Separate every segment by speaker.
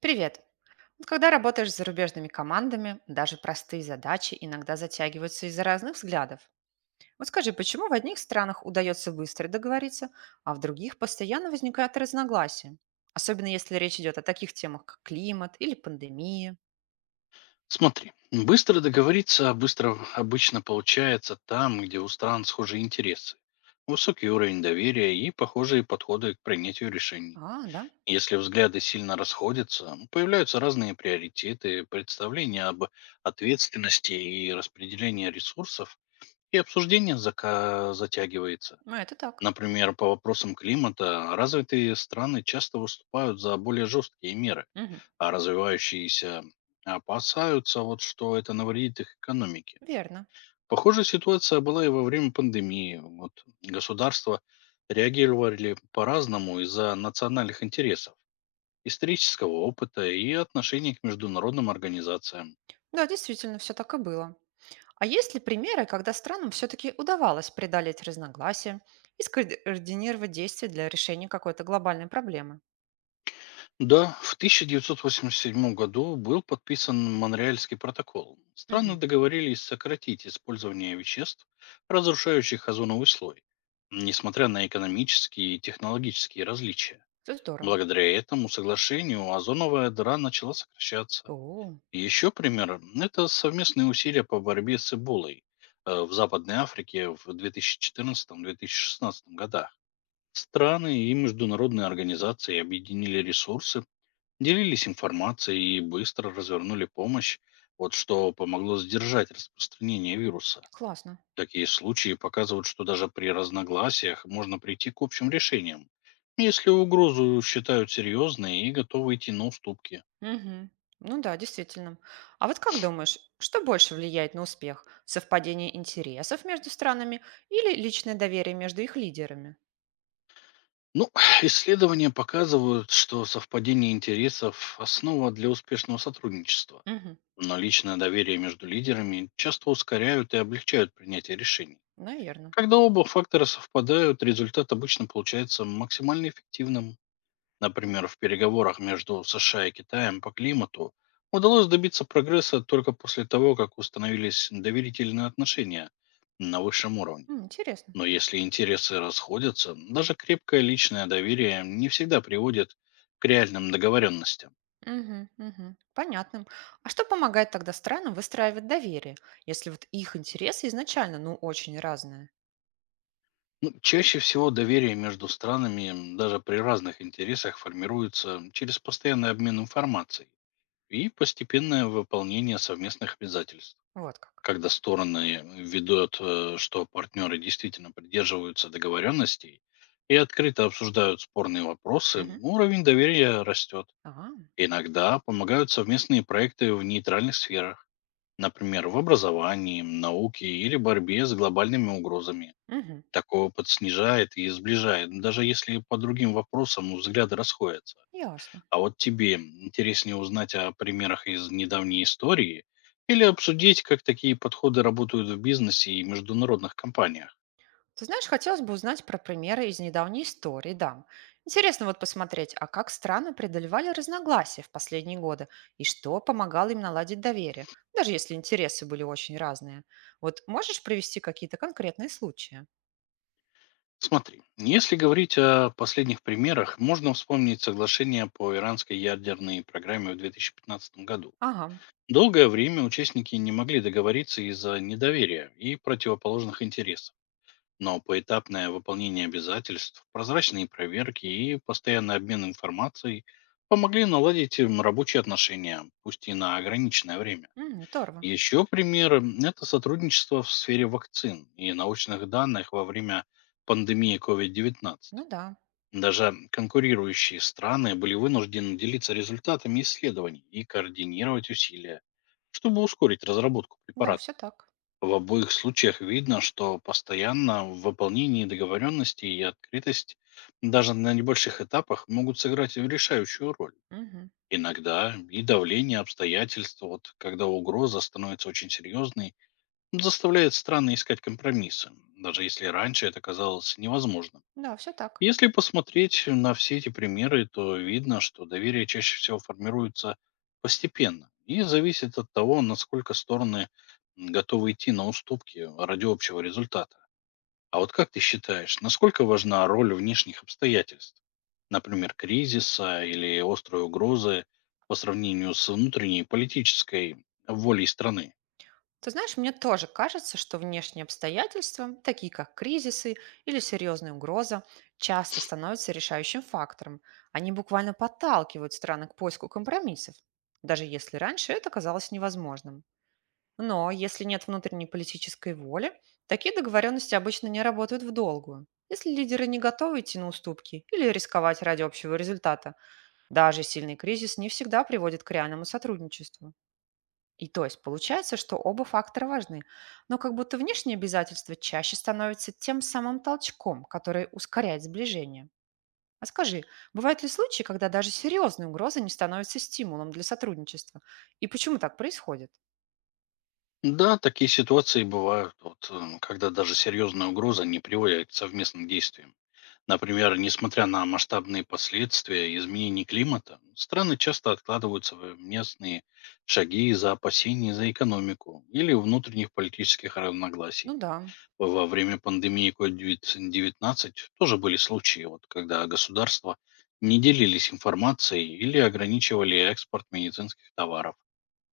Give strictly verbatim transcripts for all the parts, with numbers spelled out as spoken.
Speaker 1: Привет! Вот когда работаешь с зарубежными командами, даже простые задачи иногда затягиваются из-за разных взглядов. Вот скажи, почему в одних странах удается быстро договориться, а в других постоянно возникают разногласия? Особенно если речь идет о таких темах, как климат или пандемия.
Speaker 2: Смотри, быстро договориться быстро обычно получается там, где у стран схожие интересы, высокий уровень доверия и похожие подходы к принятию решений.
Speaker 1: А, да,
Speaker 2: Если взгляды сильно расходятся, появляются разные приоритеты, представления об ответственности и распределении ресурсов, и обсуждение зака- затягивается.
Speaker 1: ну это так.
Speaker 2: Например, по вопросам климата развитые страны часто выступают за более жесткие меры,
Speaker 1: Мгм.
Speaker 2: а развивающиеся опасаются, вот, что это навредит их экономике.
Speaker 1: Верно.
Speaker 2: Похожая ситуация была и во время пандемии. Вот, государства реагировали по-разному из-за национальных интересов, исторического опыта и отношений к международным организациям.
Speaker 1: Да, действительно, все так и было. А есть ли примеры, когда странам все-таки удавалось преодолеть разногласия и скоординировать действия для решения какой-то глобальной проблемы?
Speaker 2: Да, в тысяча девятьсот восемьдесят седьмом году был подписан Монреальский протокол. Страны
Speaker 1: Мгм.
Speaker 2: договорились сократить использование веществ, разрушающих озоновый слой, несмотря на экономические и технологические различия.
Speaker 1: Это здорово.
Speaker 2: Благодаря этому соглашению озоновая дыра начала сокращаться.
Speaker 1: О,
Speaker 2: Еще пример – это совместные усилия по борьбе с Эболой э, в Западной Африке в две тысячи четырнадцатого-две тысячи шестнадцатого годах. Страны и международные организации объединили ресурсы, делились информацией и быстро развернули помощь, вот что помогло сдержать распространение вируса.
Speaker 1: классно.
Speaker 2: Такие случаи показывают, что даже при разногласиях можно прийти к общим решениям, если угрозу считают серьезной и готовы идти на уступки.
Speaker 1: Мгм. Ну да, действительно. А вот как думаешь, что больше влияет на успех? Совпадение интересов между странами или личное доверие между их лидерами?
Speaker 2: Ну, исследования показывают, что совпадение интересов – основа для успешного сотрудничества.
Speaker 1: Угу.
Speaker 2: Но личное доверие между лидерами часто ускоряют и облегчают принятие решений.
Speaker 1: Наверное.
Speaker 2: Когда оба фактора совпадают, результат обычно получается максимально эффективным. Например, в переговорах между С Ш А и Китаем по климату удалось добиться прогресса только после того, как установились доверительные отношения на высшем уровне.
Speaker 1: Интересно.
Speaker 2: Но если интересы расходятся, даже крепкое личное доверие не всегда приводит к реальным договоренностям.
Speaker 1: Мгм, мгм. Понятно. А что помогает тогда странам выстраивать доверие, если вот их интересы изначально, ну, очень разные?
Speaker 2: Ну, чаще всего доверие между странами м, даже при разных интересах формируется через постоянный обмен информацией и постепенное выполнение совместных обязательств.
Speaker 1: Вот как.
Speaker 2: Когда стороны ведут, э, что партнеры действительно придерживаются договоренностей и открыто обсуждают спорные вопросы,
Speaker 1: Мгм.
Speaker 2: уровень доверия растет.
Speaker 1: А,
Speaker 2: Иногда помогают совместные проекты в нейтральных сферах, например, в образовании, науке или борьбе с глобальными угрозами.
Speaker 1: мгм.
Speaker 2: Такой опыт снижает и сближает, даже если по другим вопросам взгляды расходятся.
Speaker 1: Ясно.
Speaker 2: А вот тебе интереснее узнать о примерах из недавней истории или обсудить, как такие подходы работают в бизнесе и международных компаниях?
Speaker 1: Ты знаешь, хотелось бы узнать про примеры из недавней истории, да. Интересно вот посмотреть, а как страны преодолевали разногласия в последние годы и что помогало им наладить доверие, даже если интересы были очень разные. Вот можешь привести какие-то конкретные случаи?
Speaker 2: Смотри, если говорить о последних примерах, можно вспомнить соглашение по иранской ядерной программе в две тысячи пятнадцатом году.
Speaker 1: Ага,
Speaker 2: Долгое время участники не могли договориться из-за недоверия и противоположных интересов. Но поэтапное выполнение обязательств, прозрачные проверки и постоянный обмен информацией помогли наладить им рабочие отношения, пусть и на ограниченное время.
Speaker 1: м, здорово.
Speaker 2: Еще пример – это сотрудничество в сфере вакцин и научных данных во время пандемии
Speaker 1: Ну
Speaker 2: ковид девятнадцать.
Speaker 1: да,
Speaker 2: Даже конкурирующие страны были вынуждены делиться результатами исследований и координировать усилия, чтобы ускорить разработку
Speaker 1: да, все
Speaker 2: препаратов.
Speaker 1: так.
Speaker 2: В обоих случаях видно, что постоянно в выполнении договоренностей и открытость даже на небольших этапах могут сыграть решающую роль.
Speaker 1: Мгм.
Speaker 2: Иногда и давление обстоятельств, вот, когда угроза становится очень серьезной, заставляет страны искать компромиссы, даже если раньше это казалось невозможным.
Speaker 1: Да, все так.
Speaker 2: Если посмотреть на все эти примеры, то видно, что доверие чаще всего формируется постепенно и зависит от того, насколько стороны готовы идти на уступки ради общего результата. А вот как ты считаешь, насколько важна роль внешних обстоятельств, например, кризиса или острой угрозы по сравнению с внутренней политической волей страны?
Speaker 1: Ты знаешь, мне тоже кажется, что внешние обстоятельства, такие как кризисы или серьезная угроза, часто становятся решающим фактором. Они буквально подталкивают страны к поиску компромиссов, даже если раньше это казалось невозможным. Но если нет внутренней политической воли, такие договоренности обычно не работают в долгую. Если лидеры не готовы идти на уступки или рисковать ради общего результата, даже сильный кризис не всегда приводит к реальному сотрудничеству. И то есть получается, что оба фактора важны, но как будто внешние обязательства чаще становятся тем самым толчком, который ускоряет сближение. А скажи, бывают ли случаи, когда даже серьезные угрозы не становятся стимулом для сотрудничества? И почему так происходит?
Speaker 2: Да, такие ситуации бывают, вот, э, когда даже серьезная угроза не приводит к совместным действиям. Например, несмотря на масштабные последствия изменений климата, страны часто откладывают совместные шаги из-за опасений за экономику или внутренних политических
Speaker 1: Ну
Speaker 2: разногласий.
Speaker 1: да,
Speaker 2: Во время пандемии ковид девятнадцать тоже были случаи, вот, когда государства не делились информацией или ограничивали экспорт медицинских товаров,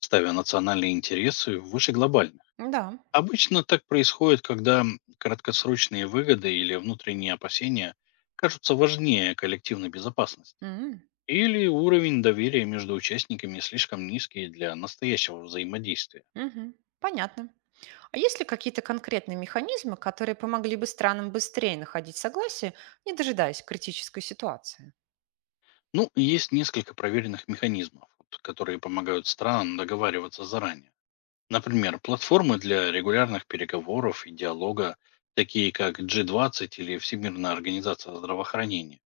Speaker 2: ставя национальные интересы выше глобальных.
Speaker 1: да.
Speaker 2: Обычно так происходит, когда краткосрочные выгоды или внутренние опасения кажутся важнее коллективной безопасности.
Speaker 1: М,
Speaker 2: Или уровень доверия между участниками слишком низкий для настоящего взаимодействия.
Speaker 1: мгм. Понятно. А есть ли какие-то конкретные механизмы, которые помогли бы странам быстрее находить согласие, не дожидаясь критической ситуации?
Speaker 2: Ну, есть несколько проверенных механизмов, вот, которые помогают странам договариваться заранее. Например, платформы для регулярных переговоров и диалога, такие как джи двадцать или Всемирная организация здравоохранения,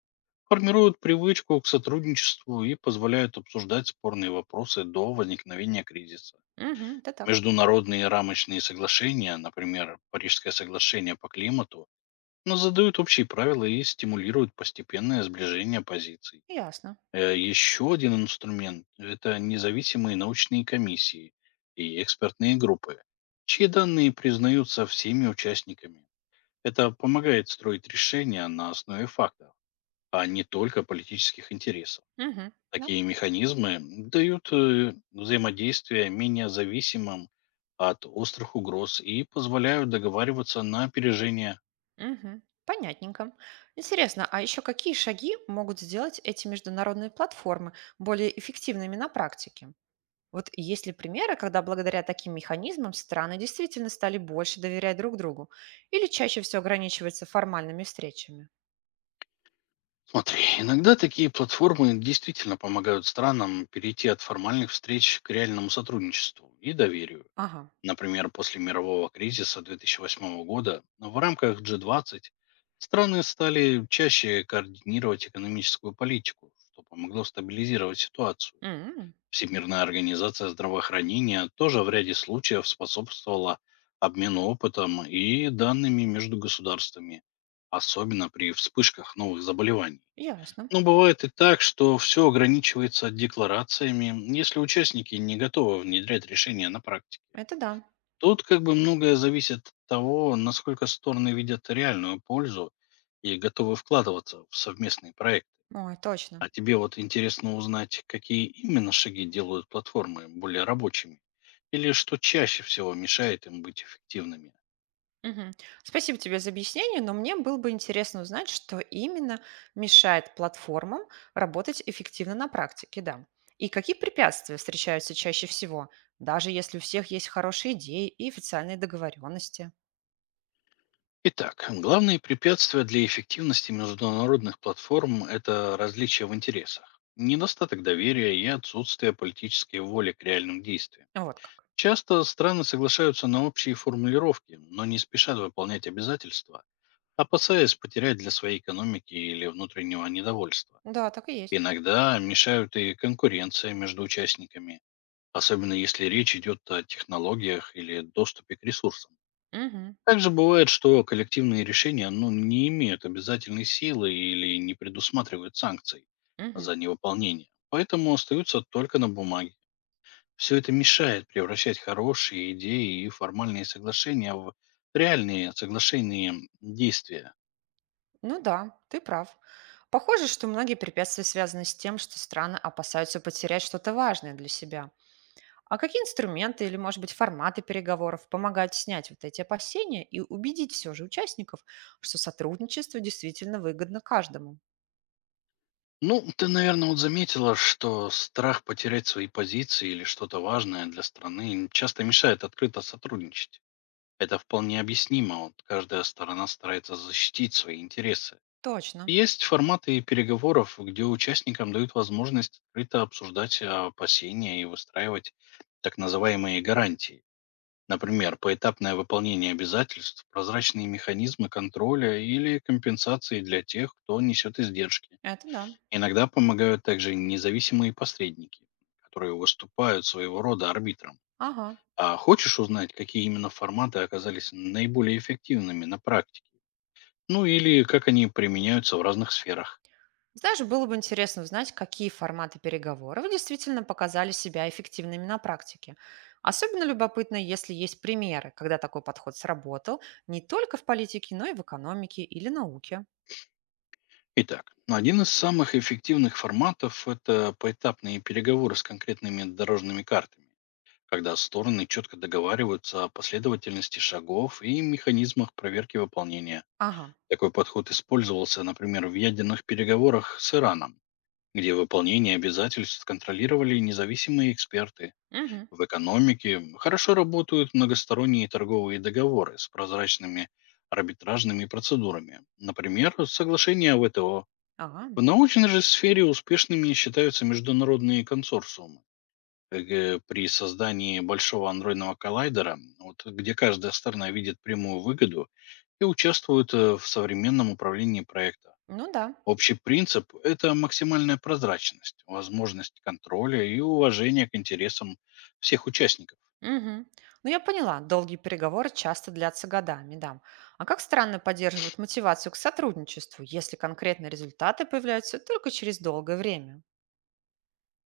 Speaker 2: формируют привычку к сотрудничеству и позволяют обсуждать спорные вопросы до возникновения кризиса.
Speaker 1: Угу, да так,
Speaker 2: Международные рамочные соглашения, например, Парижское соглашение по климату, но задают общие правила и стимулируют постепенное сближение позиций.
Speaker 1: ясно.
Speaker 2: Э, Еще один инструмент – это независимые научные комиссии и экспертные группы, чьи данные признаются всеми участниками. Это помогает строить решения на основе фактов, а не только политических интересов.
Speaker 1: Угу, да.
Speaker 2: Такие механизмы дают э, взаимодействие менее зависимым от острых угроз и позволяют договариваться на опережение.
Speaker 1: Мгм. Понятненько. Интересно, а еще какие шаги могут сделать эти международные платформы более эффективными на практике? Вот есть ли примеры, когда благодаря таким механизмам страны действительно стали больше доверять друг другу? Или чаще все ограничивается формальными встречами?
Speaker 2: Смотри, иногда такие платформы действительно помогают странам перейти от формальных встреч к реальному сотрудничеству и доверию.
Speaker 1: Ага.
Speaker 2: Например, после мирового кризиса две тысячи восьмом года в рамках джи двадцать страны стали чаще координировать экономическую политику, что помогло стабилизировать ситуацию.
Speaker 1: М,
Speaker 2: Всемирная организация здравоохранения тоже в ряде случаев способствовала обмену опытом и данными между государствами, особенно при вспышках новых заболеваний.
Speaker 1: ясно.
Speaker 2: Но бывает и так, что все ограничивается декларациями, если участники не готовы внедрять решения на практике.
Speaker 1: Это да.
Speaker 2: Тут как бы многое зависит от того, насколько стороны видят реальную пользу и готовы вкладываться в совместные проекты.
Speaker 1: Ой, точно.
Speaker 2: А тебе вот интересно узнать, какие именно шаги делают платформы более рабочими? Или что чаще всего мешает им быть эффективными?
Speaker 1: Мгм. Спасибо тебе за объяснение, но мне было бы интересно узнать, что именно мешает платформам работать эффективно на практике, да. И какие препятствия встречаются чаще всего, даже если у всех есть хорошие идеи и официальные договоренности.
Speaker 2: Итак, главные препятствия для эффективности международных платформ – это различия в интересах, недостаток доверия и отсутствие политической воли к реальным действиям.
Speaker 1: Вот как.
Speaker 2: Часто страны соглашаются на общие формулировки, но не спешат выполнять обязательства, опасаясь потерять для своей экономики или внутреннего недовольства.
Speaker 1: Да, так и есть.
Speaker 2: Иногда мешают и конкуренция между участниками, особенно если речь идет о технологиях или доступе к ресурсам.
Speaker 1: Мгм.
Speaker 2: Также бывает, что коллективные решения ну, не имеют обязательной силы или не предусматривают санкций
Speaker 1: Мгм.
Speaker 2: за невыполнение, поэтому остаются только на бумаге. Все это мешает превращать хорошие идеи и формальные соглашения в реальные соглашения м, действия.
Speaker 1: Ну да, ты прав. Похоже, что многие препятствия связаны с тем, что страны опасаются потерять что-то важное для себя. А какие инструменты или, может быть, форматы переговоров помогают снять вот эти опасения и убедить все же участников, что сотрудничество действительно выгодно каждому?
Speaker 2: Ну, ты, наверное, вот заметила, что страх потерять свои позиции или что-то важное для страны им часто мешает открыто сотрудничать. Это вполне объяснимо, вот каждая сторона старается защитить свои интересы.
Speaker 1: Точно,
Speaker 2: Есть форматы переговоров, где участникам дают возможность открыто обсуждать опасения и выстраивать так называемые гарантии. Например, поэтапное выполнение обязательств, прозрачные механизмы контроля или компенсации для тех, кто несет издержки.
Speaker 1: это да.
Speaker 2: Иногда помогают также независимые посредники, которые выступают своего рода арбитром.
Speaker 1: Ага.
Speaker 2: А хочешь узнать, какие именно форматы оказались наиболее эффективными на практике? Ну или как они применяются в разных сферах?
Speaker 1: Знаешь, было бы интересно узнать, какие форматы переговоров действительно показали себя эффективными на практике. Особенно любопытно, если есть примеры, когда такой подход сработал не только в политике, но и в экономике или науке.
Speaker 2: Итак, ну, один из самых эффективных форматов – это поэтапные переговоры с конкретными дорожными картами, когда стороны четко договариваются о последовательности шагов и механизмах проверки выполнения.
Speaker 1: Ага.
Speaker 2: Такой подход использовался, например, в ядерных переговорах с Ираном, где выполнение обязательств контролировали независимые эксперты.
Speaker 1: Мгм.
Speaker 2: В экономике хорошо работают многосторонние торговые договоры с прозрачными арбитражными процедурами, например, соглашения В Т О.
Speaker 1: Ага.
Speaker 2: В научной же сфере успешными считаются международные консорциумы. Э, При создании большого андроидного коллайдера, вот, где каждая сторона видит прямую выгоду и участвует э, в современном управлении проектом.
Speaker 1: Ну да.
Speaker 2: Общий принцип – это максимальная прозрачность, возможность контроля и уважение к интересам всех участников.
Speaker 1: Мгм. Ну, я поняла, долгие переговоры часто длятся годами, да. А как страны поддерживают мотивацию к сотрудничеству, если конкретные результаты появляются только через долгое время?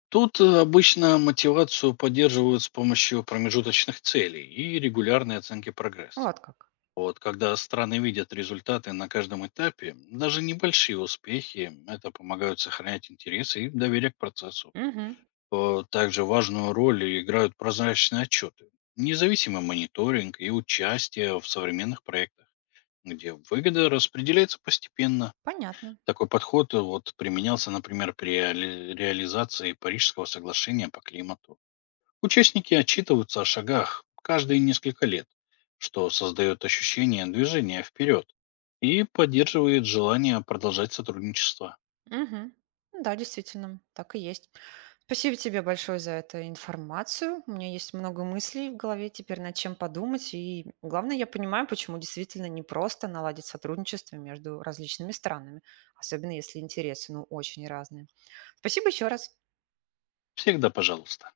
Speaker 2: Тут э, обычно мотивацию поддерживают с помощью промежуточных целей и регулярной оценки прогресса.
Speaker 1: Вот как.
Speaker 2: Вот когда страны видят результаты на каждом этапе, даже небольшие успехи, это помогают сохранять интересы и доверие к процессу.
Speaker 1: Мгм.
Speaker 2: Э, Также важную роль играют прозрачные отчеты, независимый мониторинг и участие в современных проектах, где выгода распределяется постепенно.
Speaker 1: Понятно.
Speaker 2: Такой подход э, вот, применялся, например, при реали- реализации Парижского соглашения по климату. Участники отчитываются о шагах каждые несколько лет, что создает ощущение движения вперед и поддерживает желание продолжать сотрудничество.
Speaker 1: Мгм. Ну да, действительно, так и есть. Спасибо тебе большое за эту информацию. У меня есть много мыслей в голове теперь над чем подумать. И главное, я понимаю, почему действительно непросто наладить сотрудничество между различными странами, особенно если интересы, ну, очень разные. Спасибо еще раз.
Speaker 2: Всегда пожалуйста.